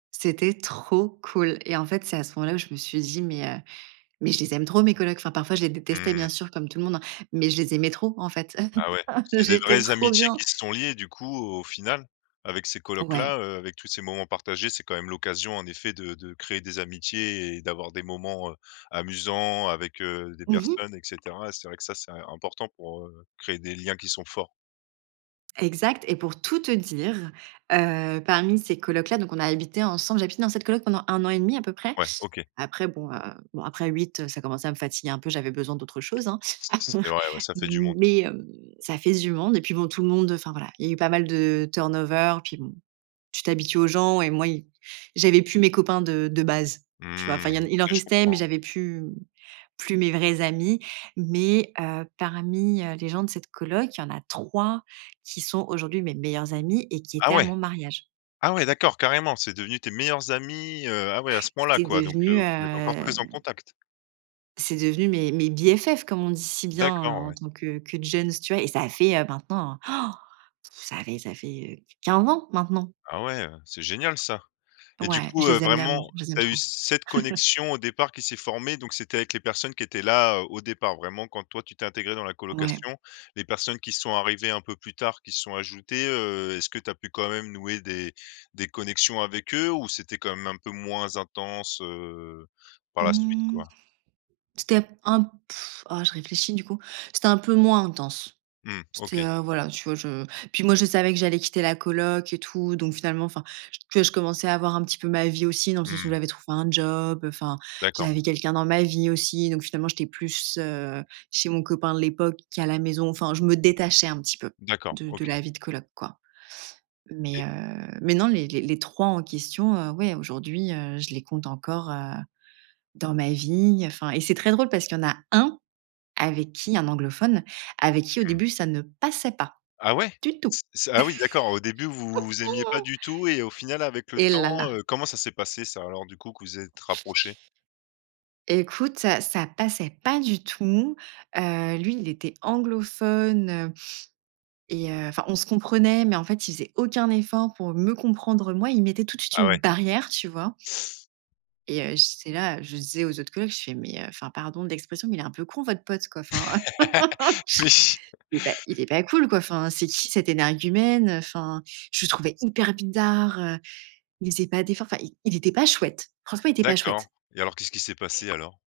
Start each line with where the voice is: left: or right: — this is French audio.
right: C'était trop cool et en fait, c'est à ce moment-là où je me suis dit: «Mais heu, mais je les aime trop, mes colocs». Enfin, parfois, je les détestais,
left: Mmh.
right: bien sûr, comme tout le monde, hein, mais je les aimais trop en fait,
left: Ah, ouais, c'est des
right: j'étais
left: vraies
right: trop
left: amitiés
right: bien.
left: qui se sont liées, du coup, au au final, avec ces colocs-là,
right: Ouais.
left: heu, avec tous ces moments partagés. C'est, quand même, l'occasion, en effet, de de créer des amitiés et d'avoir des moments, heu, amusants avec, heu, des
right: Mmh mh.
left: personnes et cetera. C'est vrai que ça, c'est, heu, important pour, heu, créer des liens qui sont forts.
right: Exact et pour tout te dire, heu, parmi ces colocs-là, donc on a habité ensemble. J'ai habité dans cette coloc pendant 1 an et 1/2 à peu près.
left: Ouais, OK.
right: Après, bon, heu, bon, après 8, heu, ça commençait à me fatiguer un peu. J'avais besoin d'autre chose, hein,
left: C c'est
right: m
left: vrai ouais, ça fait du monde.
right: mais heu, ça fait du monde et puis bon, tout le monde enfin, voilà, il y a eu pas mal de turn over. Puis bon, tu t'habitues aux gens et moi, ils j'avais plus mes copains de de base, tu vois? Enfin
left: Mmh,
right: il y en a il
left: OK,
right: en
left: je
right: restait,
left: comprends.
right: mais
left: Ouais.
right: j'avais plus, mmh, plus mes vrais amis. Mais heu, parmi, heu, les gens de cette coloc, il y en a 3 qui sont aujourd'hui mes meilleurs amis et qui étaient
left: Ah,
right: à
left: ouais!
right: mon mariage.
left: Ah, ouais, d'accord, carrément! C'est devenu tes meilleurs amis, heu, ah, ouais, à ce point-là,
right: C'est
left: quoi. Donc heu,
right: devenu, heu
left: vous êtes encore très en contact.
right: c'est devenu mes mes BFF, comme on dit si bien,
left: D'accord,
right: en
left: ouais.
right: tant que que djeunes, tu vois? Et ça a fait, heu, maintenant, ça fait ça fait, heu, 15 ans, maintenant.
left: Ah, ouais, heu, c'est génial, ça et du
right: Ouais, je
left: coup, heu,
right: les aime
left: vraiment,
right: d'amour. Je les aime
left: tu as eu
right: trop.
left: cette connexion au départ qui s'est formée, donc c'était avec les personnes qui étaient là, heu, au départ, vraiment, quand toi, tu t'es intégrée dans la
right: Ouais.
left: colocation, les personnes qui sont arrivées un peu plus tard, qui se sont ajoutées, heu est-ce que tu as pu, quand même, nouer des des connexions avec eux? Ou c'était quand même un peu moins intense, heu, par la suite,
right: Mmh,
left: quoi?
right: c'était un un oh, je réfléchis du coup. C'était un peu moins intense.
left: Mmh
right: C'était,
left: OK.
right: heu, voilà, tu vois, je puis moi, je savais que j'allais quitter la coloc et tout donc finalement, enfin, que je commençais à avoir un petit peu ma vie aussi dans le
left: Mmh
right: sens où
left: mh.
right: j'avais trouvé un job, heu, enfin,
left: D'accord, ouais.
right: j'avais quelqu'un dans ma vie aussi. Donc finalement, j'étais plus, heu, chez mon copain de l'époque qu'à la maison. Enfin, je me détachais un petit peu
left: D'accord,
right: de de
left: OK.
right: la vie de coloc, quoi. Mais
left: Et
right: heu, mais non, les les les 3 en question, heu, ouais, aujourd'hui, heu, je les compte encore, heu, dans ma vie, heu, enfin et c'est très drôle parce qu'il y en a 1 avec qui un anglophone, avec qui, au
left: Mmh.
right: début, ça ne passait pas
left: Ah, ouais?
right: du tout.
left: C'est c Ah, oui, d'accord, au début, vous vous aimiez pas du tout et au final, avec le
right: Eh, là,
left: temps,
right: là!
left: heu, comment ça s'est passé, ça, alors, du coup, que vous, vous êtes rapprochés?
right: Écoute, ça ça passait pas du tout, heu, lui, il était anglophone, heu et heu, enfin, on se comprenait. Mais en fait, il faisait aucun effort pour me comprendre, moi. Il mettait tout de suite
left: Ah,
right: une
left: ouais.
right: barrière, tu vois? Et heu, j'étais là, heu, je le disais aux autres colocs, je fais: «Mais heu, enfin, pardon de l'expression mais il est un peu con, votre pote, quoi, enfin.»
left: oui
right: «Eh, beh, il est pas cool, quoi, enfin. C'est qui cette énergumène?» Heu, enfin, je le trouvais hyper bizarre, heu, il faisait pas d'effort. Enfin, il il était pas chouette. Franchement, il était pas chouette.
left: D'accord et alors, qu'est-ce qui s'est passé, alors?